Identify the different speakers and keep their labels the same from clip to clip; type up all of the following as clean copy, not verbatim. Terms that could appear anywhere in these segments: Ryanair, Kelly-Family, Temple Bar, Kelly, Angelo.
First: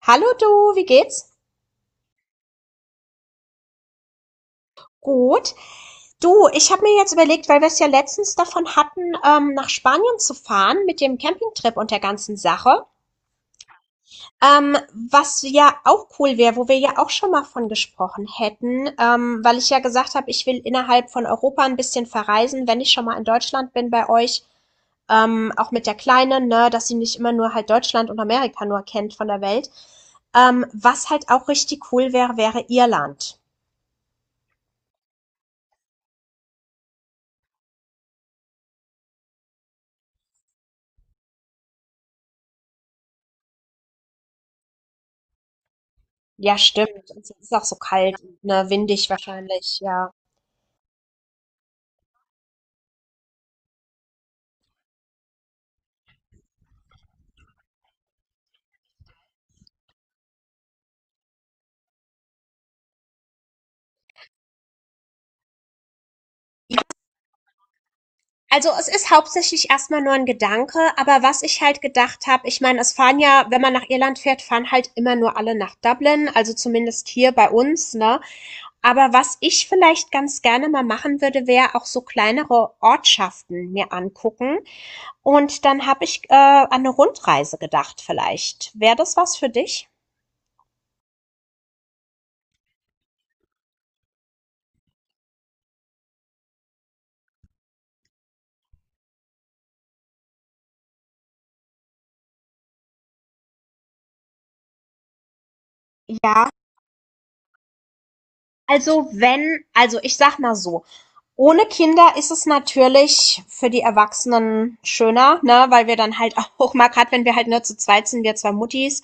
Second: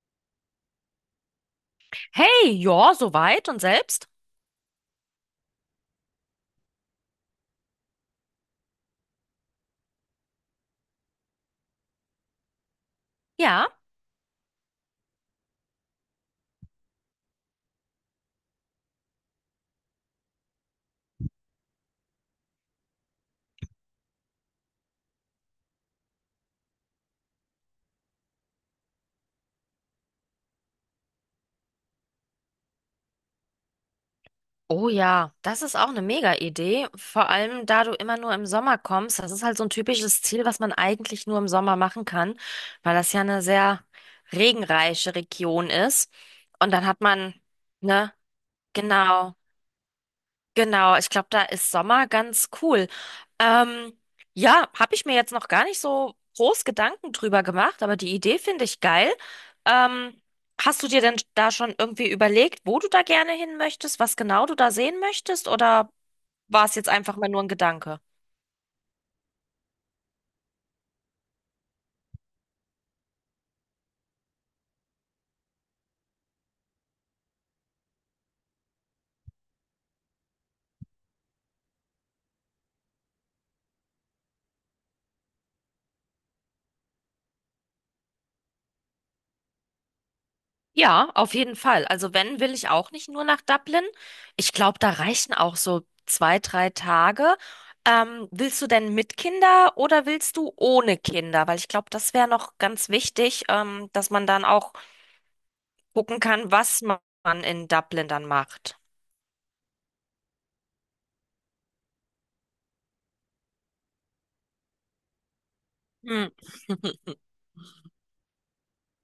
Speaker 1: Hallo du, wie geht's?
Speaker 2: Hey, ja, soweit und selbst?
Speaker 1: Gut. Du, ich habe mir jetzt überlegt, weil wir es ja letztens davon hatten, nach Spanien zu fahren mit dem Campingtrip und der ganzen Sache.
Speaker 2: Ja.
Speaker 1: Was ja auch cool wäre, wo wir ja auch schon mal von gesprochen hätten, weil ich ja gesagt habe, ich will innerhalb von Europa ein bisschen verreisen, wenn ich schon mal in Deutschland bin bei euch, auch mit der Kleinen, ne, dass sie nicht immer nur halt Deutschland und Amerika nur kennt von der Welt. Was halt auch richtig cool wäre, wäre Irland.
Speaker 2: Oh ja, das ist auch eine Mega-Idee. Vor allem, da du immer nur im Sommer kommst. Das ist halt so ein typisches Ziel, was man eigentlich nur im Sommer machen kann, weil das ja eine sehr regenreiche Region ist.
Speaker 1: Ja,
Speaker 2: Und dann hat
Speaker 1: stimmt. Es
Speaker 2: man,
Speaker 1: ist auch so
Speaker 2: ne,
Speaker 1: kalt, ne, windig
Speaker 2: genau.
Speaker 1: wahrscheinlich, ja.
Speaker 2: Genau, ich glaube, da ist Sommer ganz cool. Ähm, ja, habe ich mir jetzt noch gar nicht so groß Gedanken drüber gemacht, aber die Idee finde ich geil. Ähm, hast du dir denn da schon irgendwie überlegt, wo du da gerne hin möchtest, was genau du da sehen möchtest, oder war es jetzt einfach mal nur ein Gedanke?
Speaker 1: Also es ist hauptsächlich erstmal nur ein Gedanke, aber was ich halt gedacht habe, ich meine, es fahren ja, wenn man nach Irland fährt, fahren halt immer nur alle nach Dublin, also zumindest hier bei uns, ne? Aber was ich vielleicht ganz gerne mal machen würde, wäre auch so kleinere Ortschaften mir angucken. Und dann habe ich an eine Rundreise gedacht vielleicht. Wäre das was für dich?
Speaker 2: Ja, auf jeden Fall. Also wenn, will ich auch nicht nur nach Dublin. Ich glaube, da reichen auch so zwei, drei Tage. Willst du denn mit Kinder oder willst du ohne Kinder? Weil ich glaube, das wäre noch ganz wichtig, dass man dann auch gucken
Speaker 1: Ja,
Speaker 2: kann, was man in Dublin dann macht.
Speaker 1: also wenn also ich sag mal so, ohne Kinder ist es natürlich für die Erwachsenen schöner, ne, weil wir dann
Speaker 2: Hm.
Speaker 1: halt auch mal, gerade, wenn wir halt nur zu zweit sind, wir zwei Muttis,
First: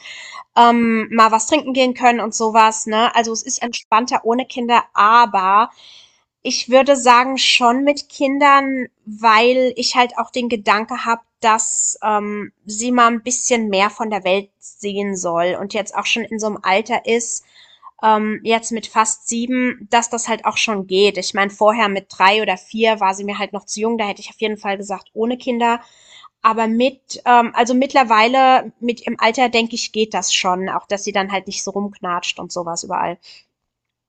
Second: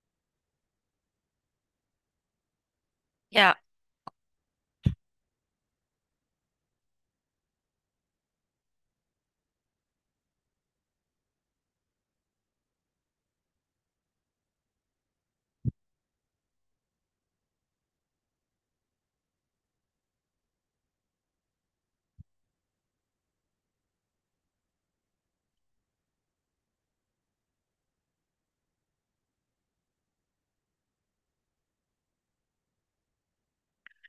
Speaker 1: mal was trinken gehen können und sowas, ne? Also es
Speaker 2: Ja.
Speaker 1: ist entspannter ohne Kinder, aber ich würde sagen schon mit Kindern, weil ich halt auch den Gedanke habe, dass sie mal ein bisschen mehr von der Welt sehen soll und jetzt auch schon in so einem Alter ist, jetzt mit fast sieben, dass das halt auch schon geht. Ich meine, vorher mit drei oder vier war sie mir halt noch zu jung, da hätte ich auf jeden Fall gesagt, ohne Kinder. Aber mit, also mittlerweile, mit im Alter, denke ich, geht das schon. Auch, dass sie dann halt nicht so rumknatscht und sowas überall.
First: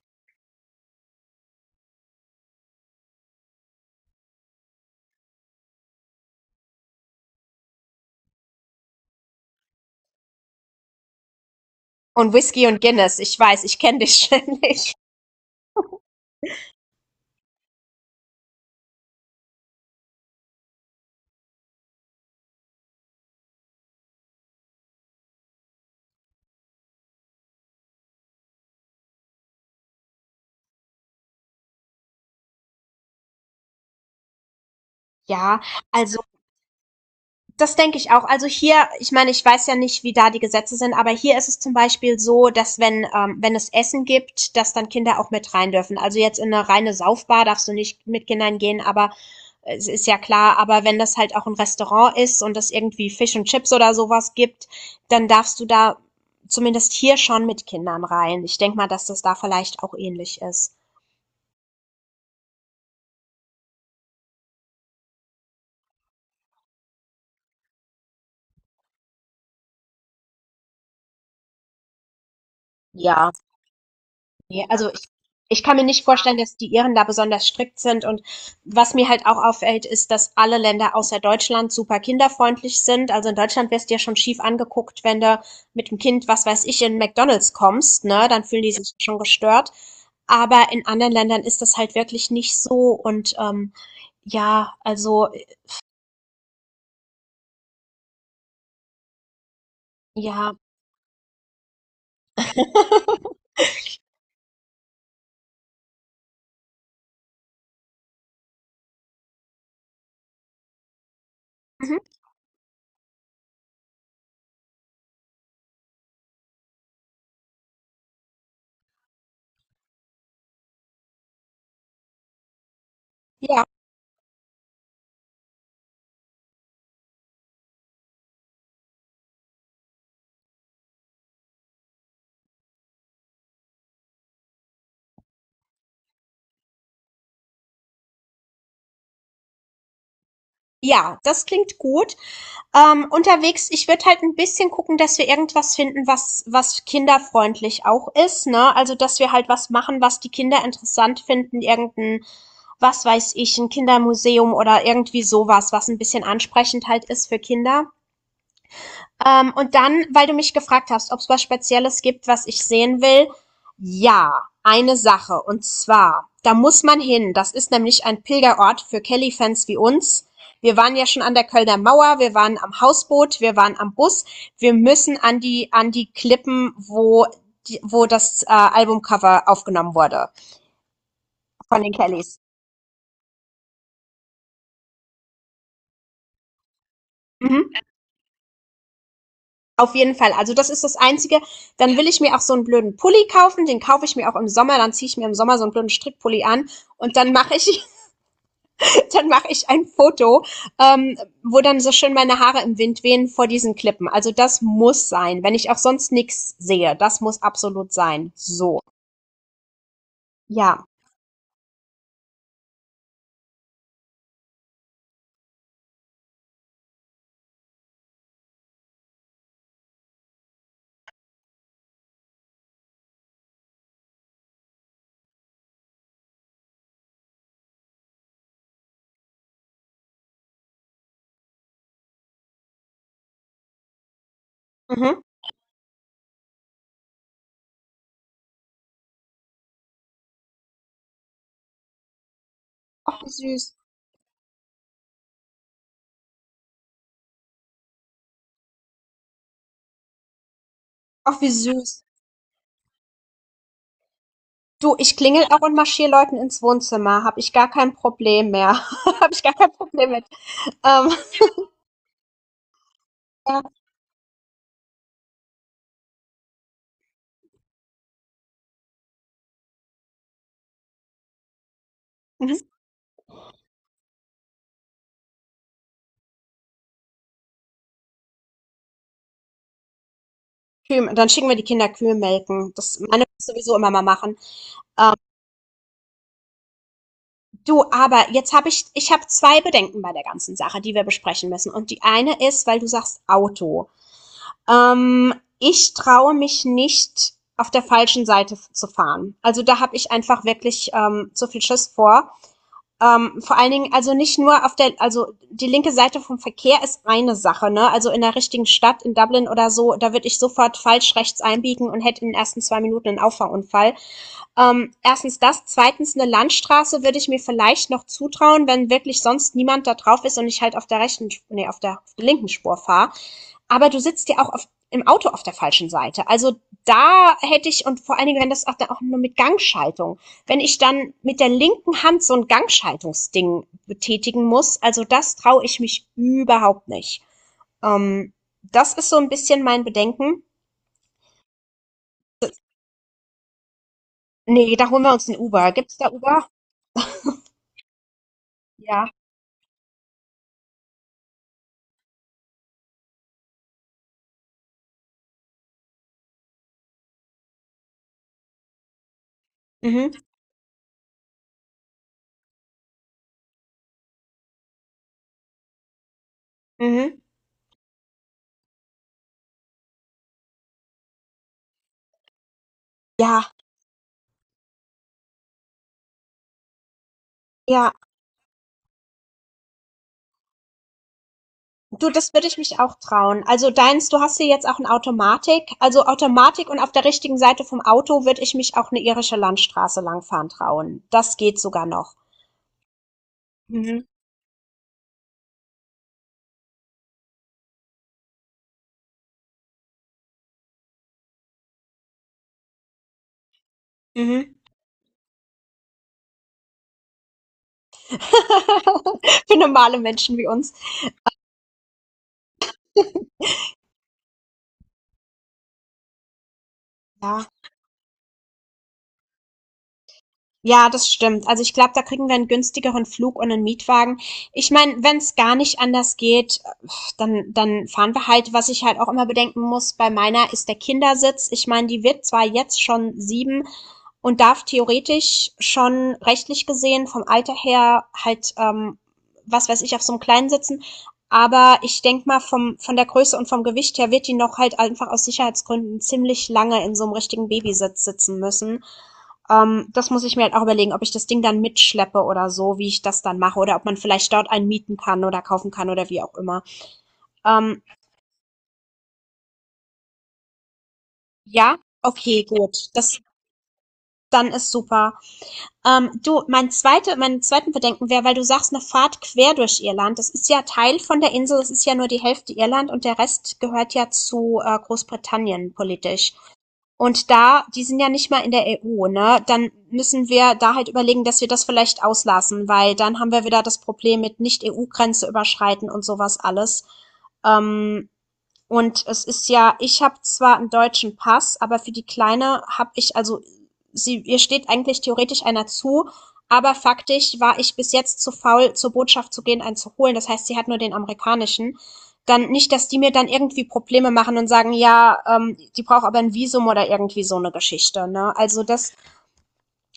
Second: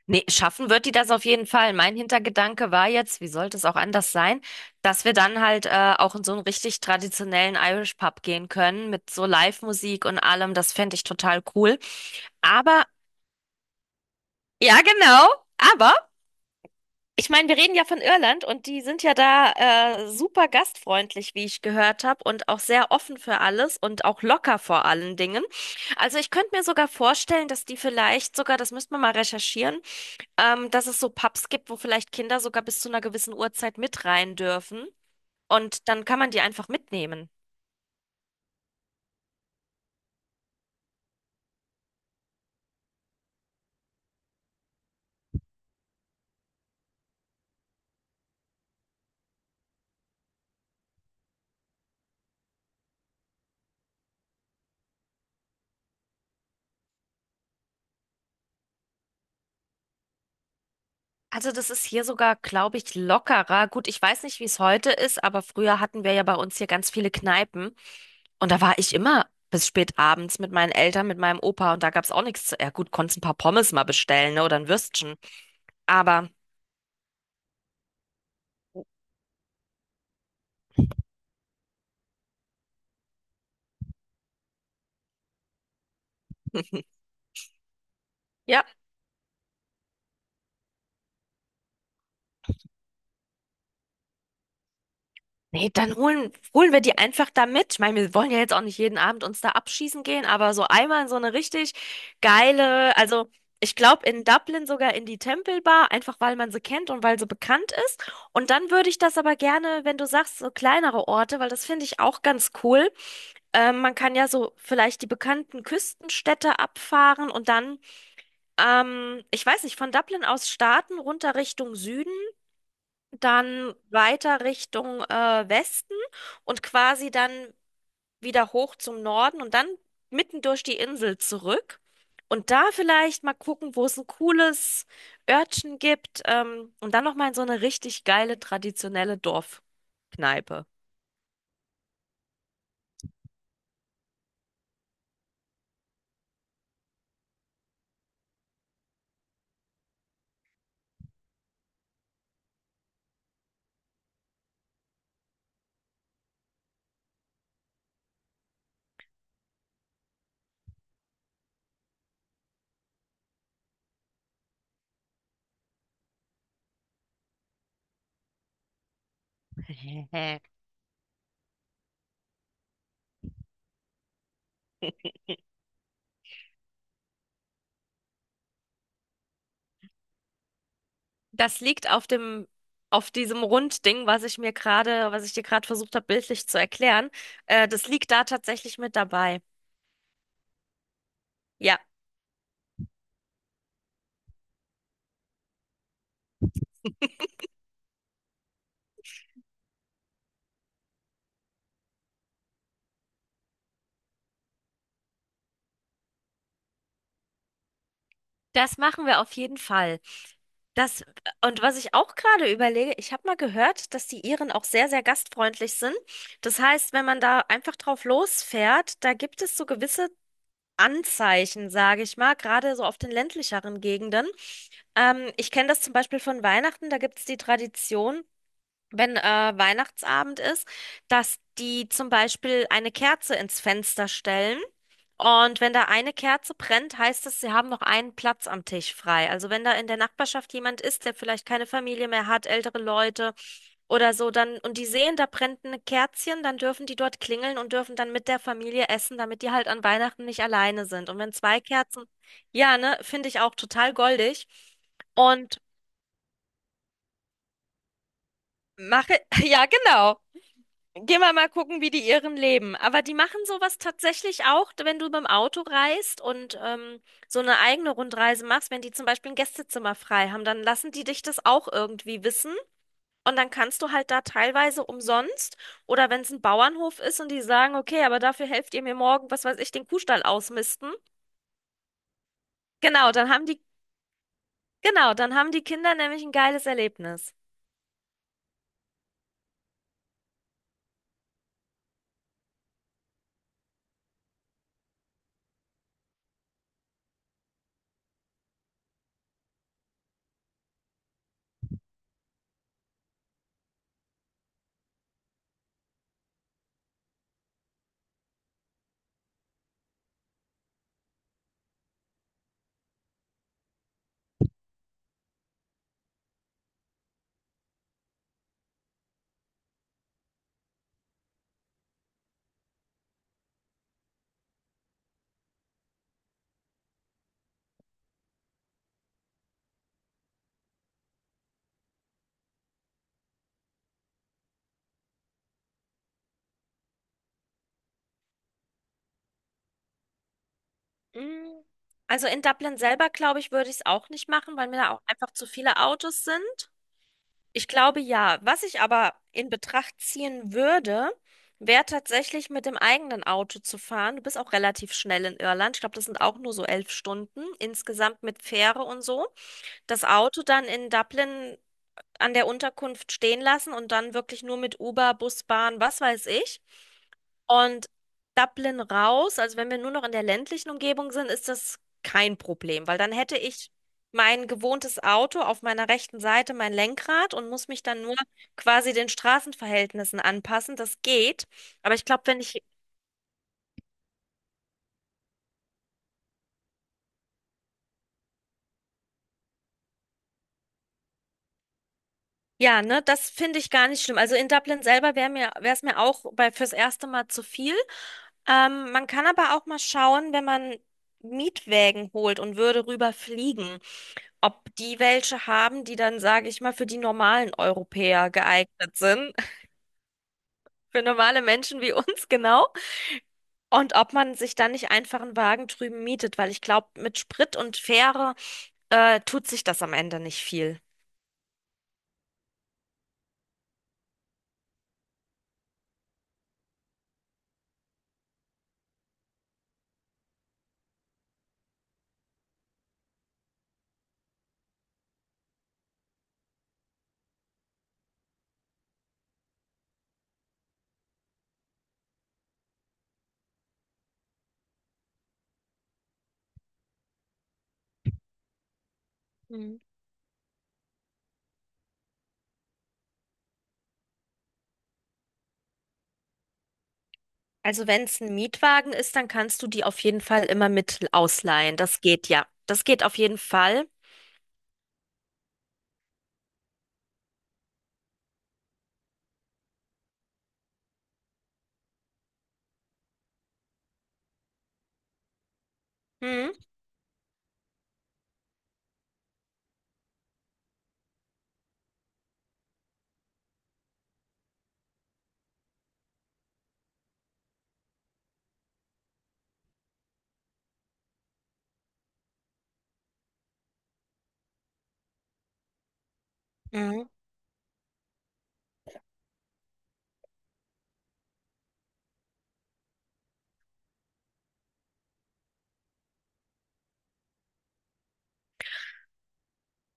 Speaker 2: Nee, schaffen wird die das auf jeden Fall. Mein Hintergedanke war jetzt, wie sollte es auch anders sein, dass wir dann halt auch in so einen richtig traditionellen Irish Pub gehen können mit so Live-Musik und allem. Das fände ich total cool.
Speaker 1: Und Whisky und
Speaker 2: Aber,
Speaker 1: Guinness, ich weiß, ich kenne dich
Speaker 2: ja,
Speaker 1: ständig.
Speaker 2: genau. Aber, ich meine, wir reden ja von Irland und die sind ja da super gastfreundlich, wie ich gehört habe, und auch sehr offen für alles und auch locker vor allen Dingen. Also ich könnte mir sogar vorstellen, dass die vielleicht sogar, das müsste man mal recherchieren, dass es so Pubs gibt, wo vielleicht Kinder sogar bis zu einer gewissen Uhrzeit mit rein dürfen.
Speaker 1: Ja,
Speaker 2: Und dann kann
Speaker 1: also
Speaker 2: man die einfach mitnehmen.
Speaker 1: das denke ich auch. Also hier, ich meine, ich weiß ja nicht, wie da die Gesetze sind, aber hier ist es zum Beispiel so, dass wenn, wenn es Essen gibt, dass dann Kinder auch mit rein dürfen. Also jetzt in eine reine Saufbar darfst du nicht mit Kindern gehen, aber es ist ja klar, aber wenn das halt auch ein Restaurant ist und es irgendwie Fisch und Chips oder sowas gibt, dann darfst du da zumindest hier schon mit Kindern rein. Ich denke mal, dass das da vielleicht auch ähnlich ist.
Speaker 2: Also das ist hier sogar, glaube ich, lockerer. Gut, ich weiß nicht, wie es heute ist, aber früher hatten wir ja bei uns hier ganz viele Kneipen. Und da war ich immer bis spät abends mit meinen Eltern, mit meinem Opa. Und da gab es auch nichts zu. Ja gut, konntest ein
Speaker 1: Ja,
Speaker 2: paar Pommes mal bestellen, ne, oder
Speaker 1: ne,
Speaker 2: ein
Speaker 1: also ich
Speaker 2: Würstchen.
Speaker 1: ich kann mir nicht
Speaker 2: Aber
Speaker 1: vorstellen, dass die Iren da besonders strikt sind. Und was mir halt auch auffällt, ist, dass alle Länder außer Deutschland super kinderfreundlich sind. Also in Deutschland wirst du ja schon schief angeguckt, wenn du mit dem Kind, was weiß ich, in McDonald's kommst, ne? Dann fühlen
Speaker 2: ja.
Speaker 1: die sich schon gestört. Aber in anderen Ländern ist das halt wirklich nicht so. Und ja, also
Speaker 2: Nee, dann holen wir die einfach da mit. Ich meine, wir wollen ja jetzt auch nicht jeden Abend uns da abschießen gehen, aber
Speaker 1: ja.
Speaker 2: so einmal in so eine richtig geile, also ich glaube in Dublin sogar in die Temple Bar, einfach weil man sie kennt und weil sie bekannt ist. Und dann würde ich das aber gerne, wenn du sagst, so kleinere Orte, weil das finde
Speaker 1: Mhm.
Speaker 2: ich auch ganz cool. Man kann ja so vielleicht die bekannten Küstenstädte abfahren und dann, ich weiß nicht, von Dublin aus starten, runter Richtung Süden
Speaker 1: Ja,
Speaker 2: dann weiter Richtung Westen und quasi dann wieder hoch zum Norden und dann mitten durch die Insel zurück. Und da vielleicht mal gucken, wo es ein cooles Örtchen gibt. Und dann nochmal in so eine richtig geile traditionelle Dorfkneipe.
Speaker 1: ja, das klingt gut. Unterwegs, ich würde halt ein bisschen gucken, dass wir irgendwas finden, was kinderfreundlich auch ist, ne? Also, dass wir halt was machen, was die Kinder interessant finden, irgendein, was weiß ich, ein Kindermuseum oder irgendwie sowas, was ein bisschen ansprechend halt ist für Kinder. Und dann, weil du mich gefragt hast, ob es was Spezielles gibt, was ich sehen will. Ja, eine Sache. Und zwar, da muss man hin. Das ist nämlich ein Pilgerort für Kelly-Fans wie uns. Wir waren ja schon an der Kölner Mauer, wir waren am Hausboot, wir waren am Bus. Wir müssen an die Klippen, wo, die, wo das Albumcover aufgenommen wurde
Speaker 2: Das
Speaker 1: von
Speaker 2: liegt
Speaker 1: den
Speaker 2: auf
Speaker 1: Kellys.
Speaker 2: dem, auf diesem Rundding, was ich mir gerade, was ich dir gerade versucht habe, bildlich zu erklären.
Speaker 1: Mhm.
Speaker 2: Das liegt da tatsächlich mit dabei.
Speaker 1: Auf jeden Fall. Also das ist das Einzige.
Speaker 2: Ja,
Speaker 1: Dann will ich mir auch so einen blöden Pulli kaufen. Den kaufe ich mir auch im Sommer. Dann ziehe ich mir im Sommer so einen blöden Strickpulli an und dann mache ich ein Foto, ähm, wo dann so schön meine Haare im Wind wehen vor diesen Klippen. Also das muss sein, wenn ich auch sonst nichts sehe. Das muss absolut sein.
Speaker 2: das
Speaker 1: So,
Speaker 2: machen wir auf jeden Fall.
Speaker 1: ja.
Speaker 2: Das, und was ich auch gerade überlege, ich habe mal gehört, dass die Iren auch sehr, sehr gastfreundlich sind. Das heißt, wenn man da einfach drauf losfährt, da gibt es so gewisse Anzeichen, sage ich mal, gerade so auf den ländlicheren Gegenden. Ich kenne das zum Beispiel von Weihnachten, da gibt es die Tradition, wenn Weihnachtsabend ist, dass die zum Beispiel eine Kerze ins Fenster stellen.
Speaker 1: Mhm.
Speaker 2: Und wenn da eine Kerze brennt, heißt es, sie haben noch einen Platz am Tisch frei. Also wenn da in der Nachbarschaft jemand ist, der vielleicht keine Familie mehr hat, ältere
Speaker 1: Ach wie
Speaker 2: Leute
Speaker 1: süß.
Speaker 2: oder so, dann und die sehen, da brennt ein Kerzchen, dann dürfen die dort klingeln und dürfen dann mit der Familie essen, damit die halt an Weihnachten nicht alleine sind. Und wenn
Speaker 1: Ach wie
Speaker 2: zwei Kerzen,
Speaker 1: süß.
Speaker 2: ja, ne, finde ich auch total goldig.
Speaker 1: Du, ich klingel
Speaker 2: Und
Speaker 1: auch und marschiere Leuten ins Wohnzimmer. Habe ich gar kein Problem mehr.
Speaker 2: mache,
Speaker 1: Habe ich gar
Speaker 2: ja,
Speaker 1: kein Problem
Speaker 2: genau.
Speaker 1: mit. Ähm,
Speaker 2: Gehen wir mal gucken, wie die Iren leben. Aber die machen
Speaker 1: ja.
Speaker 2: sowas tatsächlich auch, wenn du beim Auto reist und so eine eigene Rundreise machst, wenn die zum Beispiel ein Gästezimmer frei haben, dann lassen die dich das auch irgendwie wissen.
Speaker 1: Mhm.
Speaker 2: Und dann kannst du halt da teilweise umsonst oder wenn es ein Bauernhof ist und die sagen, okay, aber dafür helft ihr mir morgen, was weiß ich, den Kuhstall ausmisten.
Speaker 1: Kühe, dann schicken wir die Kinder Kühe melken. Das
Speaker 2: Genau,
Speaker 1: meine
Speaker 2: dann
Speaker 1: ich
Speaker 2: haben die,
Speaker 1: sowieso immer mal machen.
Speaker 2: genau,
Speaker 1: Ähm,
Speaker 2: dann haben die Kinder nämlich ein geiles Erlebnis.
Speaker 1: du, aber ich habe zwei Bedenken bei der ganzen Sache, die wir besprechen müssen. Und die eine ist, weil du sagst Auto. Ähm, ich traue mich nicht, auf der falschen Seite zu fahren. Also da habe ich einfach wirklich zu viel Schiss vor. Vor allen Dingen, also nicht nur auf der, also die linke Seite vom Verkehr ist eine Sache, ne? Also in der richtigen Stadt, in Dublin oder so, da würde ich sofort falsch rechts einbiegen und hätte in den ersten zwei Minuten einen Auffahrunfall. Erstens das, zweitens eine Landstraße würde ich mir vielleicht noch zutrauen, wenn wirklich sonst niemand da drauf ist und ich halt auf der rechten, nee, auf der linken Spur fahre. Aber du sitzt ja im Auto auf der falschen Seite. Also da hätte ich, und vor allen Dingen, wenn das auch, dann auch nur mit Gangschaltung, wenn ich dann mit der linken Hand so ein Gangschaltungsding betätigen muss, also das traue ich mich überhaupt nicht. Ähm, das ist so ein bisschen mein Bedenken.
Speaker 2: Mm. Also in Dublin selber, glaube ich, würde ich es auch nicht machen, weil
Speaker 1: Nee,
Speaker 2: mir
Speaker 1: da
Speaker 2: da auch
Speaker 1: holen wir uns
Speaker 2: einfach
Speaker 1: ein
Speaker 2: zu
Speaker 1: Uber.
Speaker 2: viele
Speaker 1: Gibt's da
Speaker 2: Autos
Speaker 1: Uber?
Speaker 2: sind. Ich glaube ja. Was ich
Speaker 1: Ja.
Speaker 2: aber in Betracht ziehen würde, wäre tatsächlich mit dem eigenen Auto zu fahren. Du bist auch relativ schnell in Irland. Ich glaube, das sind auch nur so 11 Stunden insgesamt mit Fähre und so. Das
Speaker 1: Mhm,
Speaker 2: Auto dann in Dublin an der Unterkunft stehen lassen und dann wirklich nur mit Uber, Bus, Bahn, was weiß ich.
Speaker 1: mhm.
Speaker 2: Und Dublin raus, also wenn wir nur noch in der ländlichen Umgebung sind, ist das kein Problem, weil dann hätte
Speaker 1: Ja,
Speaker 2: ich mein gewohntes Auto auf meiner rechten Seite, mein Lenkrad und muss mich
Speaker 1: ja.
Speaker 2: dann nur quasi den Straßenverhältnissen anpassen. Das geht. Aber ich
Speaker 1: Du,
Speaker 2: glaube,
Speaker 1: das
Speaker 2: wenn
Speaker 1: würde ich
Speaker 2: ich
Speaker 1: mich auch trauen. Also deins, du hast hier jetzt auch in Automatik. Also Automatik und auf der richtigen Seite vom Auto würde ich mich auch eine irische Landstraße langfahren trauen. Das geht sogar noch.
Speaker 2: Ja, ne, das finde ich gar nicht
Speaker 1: Mhm.
Speaker 2: schlimm. Also in Dublin selber wäre mir, wäre es mir auch bei, fürs erste Mal zu viel. Man kann aber auch mal schauen, wenn man Mietwägen holt und würde rüber fliegen,
Speaker 1: Mhm.
Speaker 2: ob die welche haben, die dann, sage ich mal, für die normalen Europäer geeignet sind,
Speaker 1: Für normale Menschen wie uns.
Speaker 2: für normale Menschen wie uns genau, und ob man sich dann nicht einfach einen Wagen drüben mietet, weil ich glaube, mit
Speaker 1: Ja.
Speaker 2: Sprit und Fähre, tut sich das am Ende nicht viel.
Speaker 1: Ja, das stimmt. Also ich glaube, da kriegen wir einen günstigeren Flug und einen Mietwagen. Ich meine, wenn es gar nicht anders geht, dann fahren wir halt. Was ich halt auch immer bedenken muss, bei meiner ist der Kindersitz. Ich meine, die wird zwar jetzt schon 7 und darf theoretisch schon rechtlich gesehen vom Alter her halt, was weiß ich, auf so einem Kleinen sitzen, aber ich denk mal, vom von der Größe und vom Gewicht her wird die noch halt einfach aus Sicherheitsgründen ziemlich lange in so einem richtigen Babysitz sitzen müssen. Das muss ich mir halt auch überlegen, ob ich das Ding dann mitschleppe oder so, wie ich das dann mache, oder ob man vielleicht dort einen mieten kann oder kaufen kann oder wie auch immer. Ähm,
Speaker 2: Also wenn es ein Mietwagen ist, dann kannst du die auf jeden Fall immer mit ausleihen.
Speaker 1: ja,
Speaker 2: Das geht
Speaker 1: okay,
Speaker 2: ja. Das
Speaker 1: gut.
Speaker 2: geht auf
Speaker 1: Das
Speaker 2: jeden Fall.
Speaker 1: dann ist super. Du, mein zweiten Bedenken wäre, weil du sagst, eine Fahrt quer durch Irland. Das ist ja Teil von der Insel, es ist ja nur die Hälfte Irland und der Rest gehört ja zu Großbritannien politisch.
Speaker 2: Mhm.
Speaker 1: Und da, die sind ja nicht mal in der EU, ne? Dann müssen wir da halt überlegen, dass wir das vielleicht auslassen, weil dann haben wir wieder das Problem mit Nicht-EU-Grenze überschreiten und sowas alles. Ähm, und es ist ja, ich habe zwar einen deutschen Pass, aber für die Kleine habe ich, also sie, ihr steht eigentlich theoretisch einer zu, aber
Speaker 2: Mhm.
Speaker 1: faktisch war ich bis jetzt zu faul, zur Botschaft zu gehen, einen zu holen. Das heißt, sie hat nur den amerikanischen. Dann nicht, dass die mir dann irgendwie Probleme machen und sagen, ja, die braucht aber ein Visum oder irgendwie so eine Geschichte. Ne? Also das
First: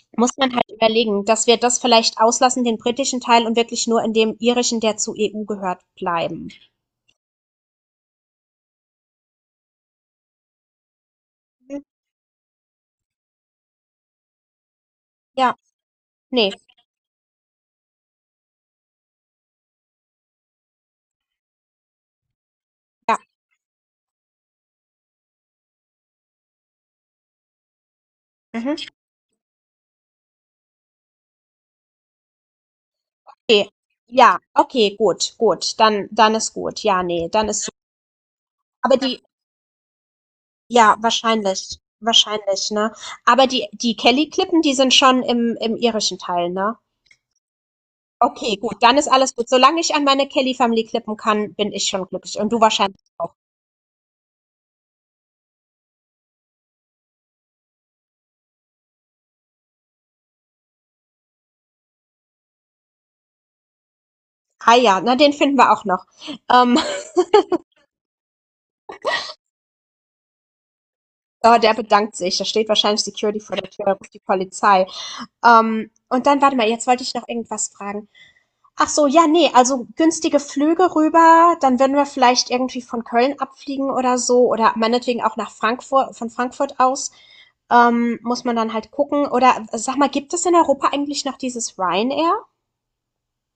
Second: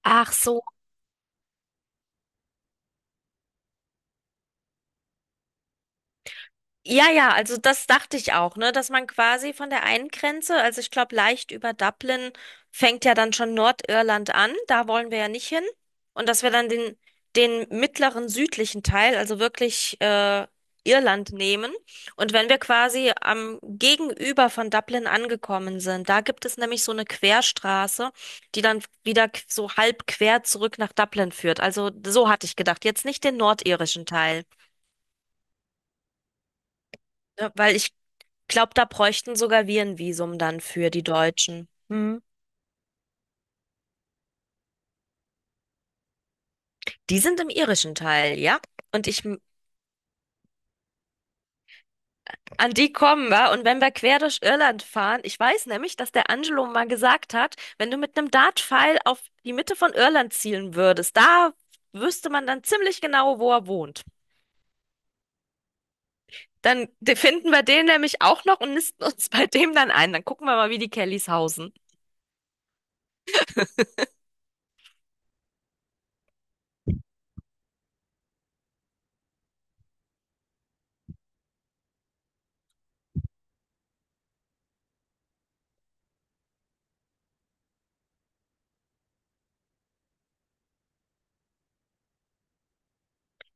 Speaker 2: Ach
Speaker 1: muss man
Speaker 2: so,
Speaker 1: halt überlegen, dass wir das vielleicht auslassen, den britischen Teil und wirklich nur in dem irischen, der zur EU gehört, bleiben.
Speaker 2: ja, ja, also das dachte ich auch, ne, dass man quasi von der einen Grenze, also ich glaube leicht über Dublin fängt ja dann schon Nordirland an, da wollen wir ja nicht
Speaker 1: Ja,
Speaker 2: hin und dass wir
Speaker 1: nee,
Speaker 2: dann den den mittleren südlichen Teil, also wirklich Irland nehmen und wenn wir quasi
Speaker 1: ja.
Speaker 2: am Gegenüber von Dublin angekommen sind, da gibt es nämlich so eine Querstraße, die dann
Speaker 1: Mhm.
Speaker 2: wieder so halb quer zurück nach Dublin führt. Also so hatte ich gedacht, jetzt nicht den
Speaker 1: Okay,
Speaker 2: nordirischen
Speaker 1: ja,
Speaker 2: Teil.
Speaker 1: okay, gut, gut, dann ist gut. Ja, nee, dann
Speaker 2: Ja,
Speaker 1: ist
Speaker 2: weil ich glaube, da
Speaker 1: aber die
Speaker 2: bräuchten sogar wir ein Visum dann für
Speaker 1: ja,
Speaker 2: die Deutschen.
Speaker 1: wahrscheinlich,
Speaker 2: Hm.
Speaker 1: wahrscheinlich, ne? Aber die Kelly-Klippen, die sind schon im irischen Teil, ne?
Speaker 2: Die sind im irischen Teil,
Speaker 1: Okay,
Speaker 2: ja?
Speaker 1: gut, dann
Speaker 2: Und
Speaker 1: ist
Speaker 2: ich,
Speaker 1: alles gut. Solange ich an meine Kelly-Family klippen kann, bin ich schon glücklich und du
Speaker 2: an die
Speaker 1: wahrscheinlich
Speaker 2: kommen
Speaker 1: auch.
Speaker 2: wir. Und wenn wir quer durch Irland fahren, ich weiß nämlich, dass der Angelo mal gesagt hat, wenn du mit einem Dartpfeil auf die Mitte von Irland zielen würdest, da wüsste man dann ziemlich genau, wo er wohnt.
Speaker 1: Ah ja, na, den finden wir auch noch. Ähm,
Speaker 2: Dann finden wir den nämlich auch noch und nisten uns bei dem dann ein. Dann gucken wir mal, wie die Kellys
Speaker 1: oh,
Speaker 2: hausen.
Speaker 1: der bedankt sich. Da steht wahrscheinlich Security vor der Tür, ruft die Polizei. Und dann, warte mal, jetzt wollte ich noch irgendwas fragen. Ach so, ja, ne, also günstige Flüge rüber, dann würden wir vielleicht irgendwie von Köln abfliegen oder so oder meinetwegen auch nach Frankfurt, von Frankfurt aus. Muss man dann halt gucken. Oder sag mal, gibt es in Europa eigentlich noch dieses Ryanair?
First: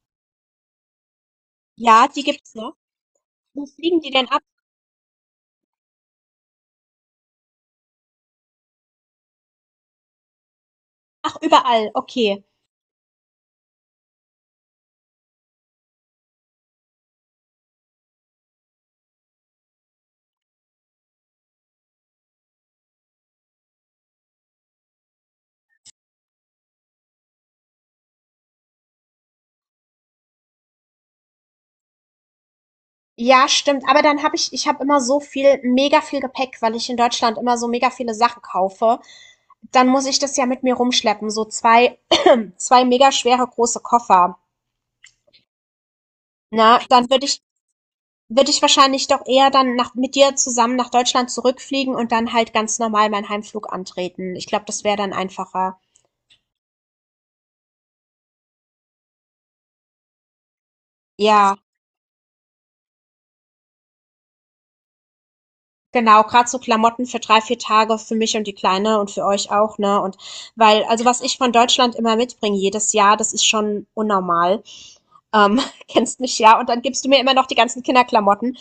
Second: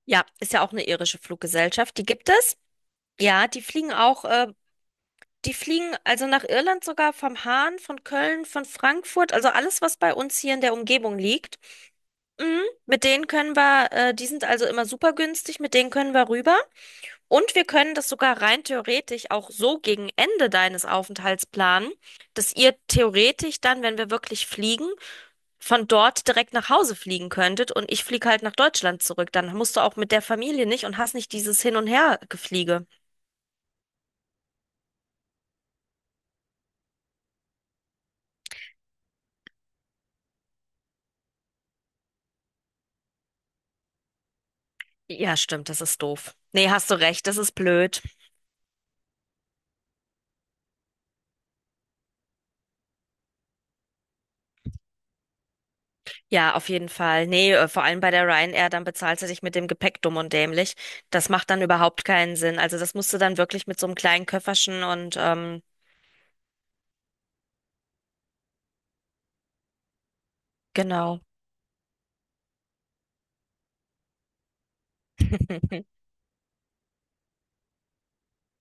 Speaker 2: Ja, ist ja auch eine irische Fluggesellschaft. Die
Speaker 1: Ja, die
Speaker 2: gibt
Speaker 1: gibt's
Speaker 2: es.
Speaker 1: noch.
Speaker 2: Ja, die
Speaker 1: Wo
Speaker 2: fliegen
Speaker 1: fliegen die
Speaker 2: auch,
Speaker 1: denn ab?
Speaker 2: die fliegen also nach Irland sogar vom Hahn, von Köln, von Frankfurt, also alles, was bei uns hier in der Umgebung
Speaker 1: Ach,
Speaker 2: liegt.
Speaker 1: überall. Okay.
Speaker 2: Mhm. Mit denen können wir, die sind also immer super günstig, mit denen können wir rüber. Und wir können das sogar rein theoretisch auch so gegen Ende deines Aufenthalts planen, dass ihr theoretisch dann, wenn wir wirklich fliegen, von dort direkt nach Hause fliegen könntet und ich fliege halt nach Deutschland zurück. Dann musst du auch mit der Familie nicht und hast nicht dieses Hin- und Her-Gefliege.
Speaker 1: Ja, stimmt. Aber ich habe immer so viel, mega viel Gepäck, weil ich in Deutschland immer so mega viele Sachen kaufe. Dann muss ich das ja mit mir rumschleppen. So zwei mega schwere große Koffer.
Speaker 2: Ja, stimmt, das ist doof. Nee,
Speaker 1: Na,
Speaker 2: hast du
Speaker 1: dann
Speaker 2: recht, das ist blöd.
Speaker 1: würde ich wahrscheinlich doch eher mit dir zusammen nach Deutschland zurückfliegen und dann halt ganz normal meinen Heimflug antreten. Ich glaube, das wäre dann einfacher.
Speaker 2: Ja, auf jeden Fall. Nee, vor allem bei der Ryanair, dann bezahlst du dich mit dem Gepäck dumm und dämlich. Das macht
Speaker 1: Ja,
Speaker 2: dann überhaupt keinen Sinn. Also das musst du dann wirklich mit so einem kleinen Köfferchen und
Speaker 1: genau. Gerade so Klamotten für drei, vier Tage für mich und die Kleine und für euch auch, ne? Und weil, also was
Speaker 2: genau.
Speaker 1: ich von Deutschland immer mitbringe jedes Jahr, das ist schon unnormal. Ähm, kennst mich ja. Und dann gibst du mir immer noch die ganzen Kinderklamotten.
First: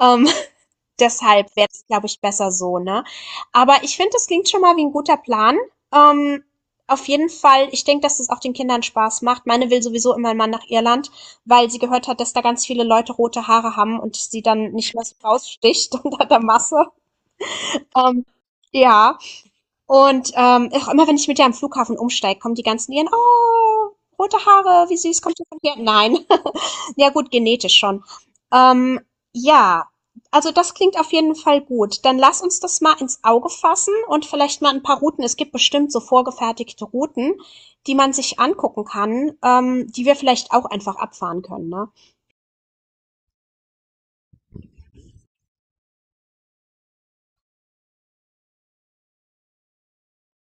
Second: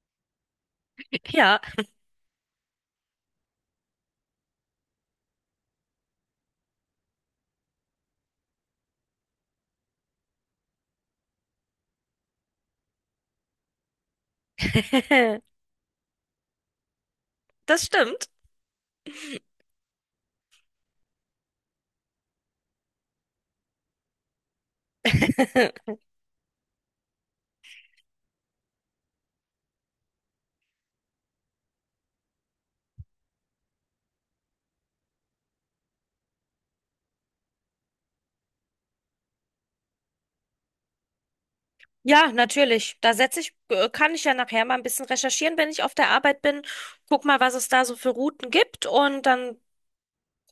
Speaker 1: Ähm, deshalb
Speaker 2: Ja,
Speaker 1: wäre es, glaube ich, besser so, ne? Aber ich finde, das klingt schon mal wie ein guter Plan. Ähm, auf jeden Fall, ich denke, dass es auch den Kindern Spaß macht. Meine will sowieso immer mal nach Irland, weil sie gehört hat, dass da ganz viele Leute rote Haare haben und sie dann nicht mehr so raussticht unter der Masse.
Speaker 2: das
Speaker 1: Ähm,
Speaker 2: stimmt.
Speaker 1: ja. Und auch immer, wenn ich mit ihr am Flughafen umsteige, kommen die ganzen ihren, oh, rote Haare, wie süß, kommt ihr von hier? Nein. Ja gut, genetisch schon. Ähm, ja, also das klingt auf jeden Fall gut. Dann lass uns das mal ins Auge fassen und vielleicht mal ein paar Routen. Es gibt bestimmt so vorgefertigte Routen, die man sich angucken kann, die wir vielleicht auch einfach abfahren können, ne?
Speaker 2: Ja, natürlich. Da setze ich, kann ich ja nachher mal ein bisschen recherchieren, wenn ich auf der Arbeit bin. Guck mal, was es da so für Routen gibt und dann gucken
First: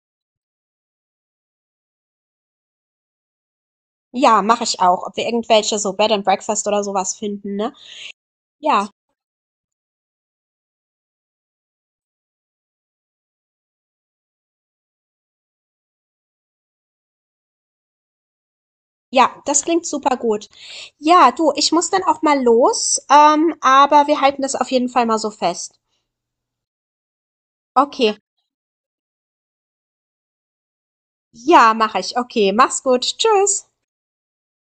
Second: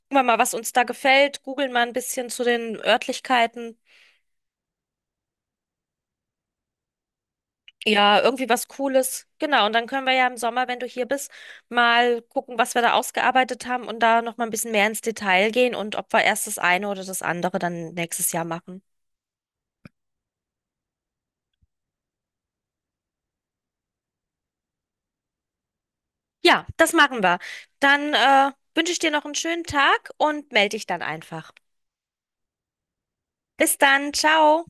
Speaker 2: wir mal, was uns da gefällt. Googeln mal ein bisschen zu den Örtlichkeiten.
Speaker 1: Ja, mache ich auch. Ob wir irgendwelche so Bed and Breakfast oder sowas finden, ne?
Speaker 2: Ja, irgendwie was
Speaker 1: Ja.
Speaker 2: Cooles. Genau. Und dann können wir ja im Sommer, wenn du hier bist, mal gucken, was wir da ausgearbeitet haben und da noch mal ein bisschen mehr ins Detail gehen und ob wir erst das eine oder das andere dann nächstes Jahr machen.
Speaker 1: Ja, das klingt super gut. Ja, du, ich muss dann auch mal los, aber wir halten das auf jeden Fall mal so fest.
Speaker 2: Ja, das machen wir. Dann,
Speaker 1: Okay.
Speaker 2: wünsche ich dir noch einen schönen Tag und melde dich dann einfach.
Speaker 1: Ja, mache ich. Okay, mach's gut. Tschüss.
Speaker 2: Bis dann. Ciao.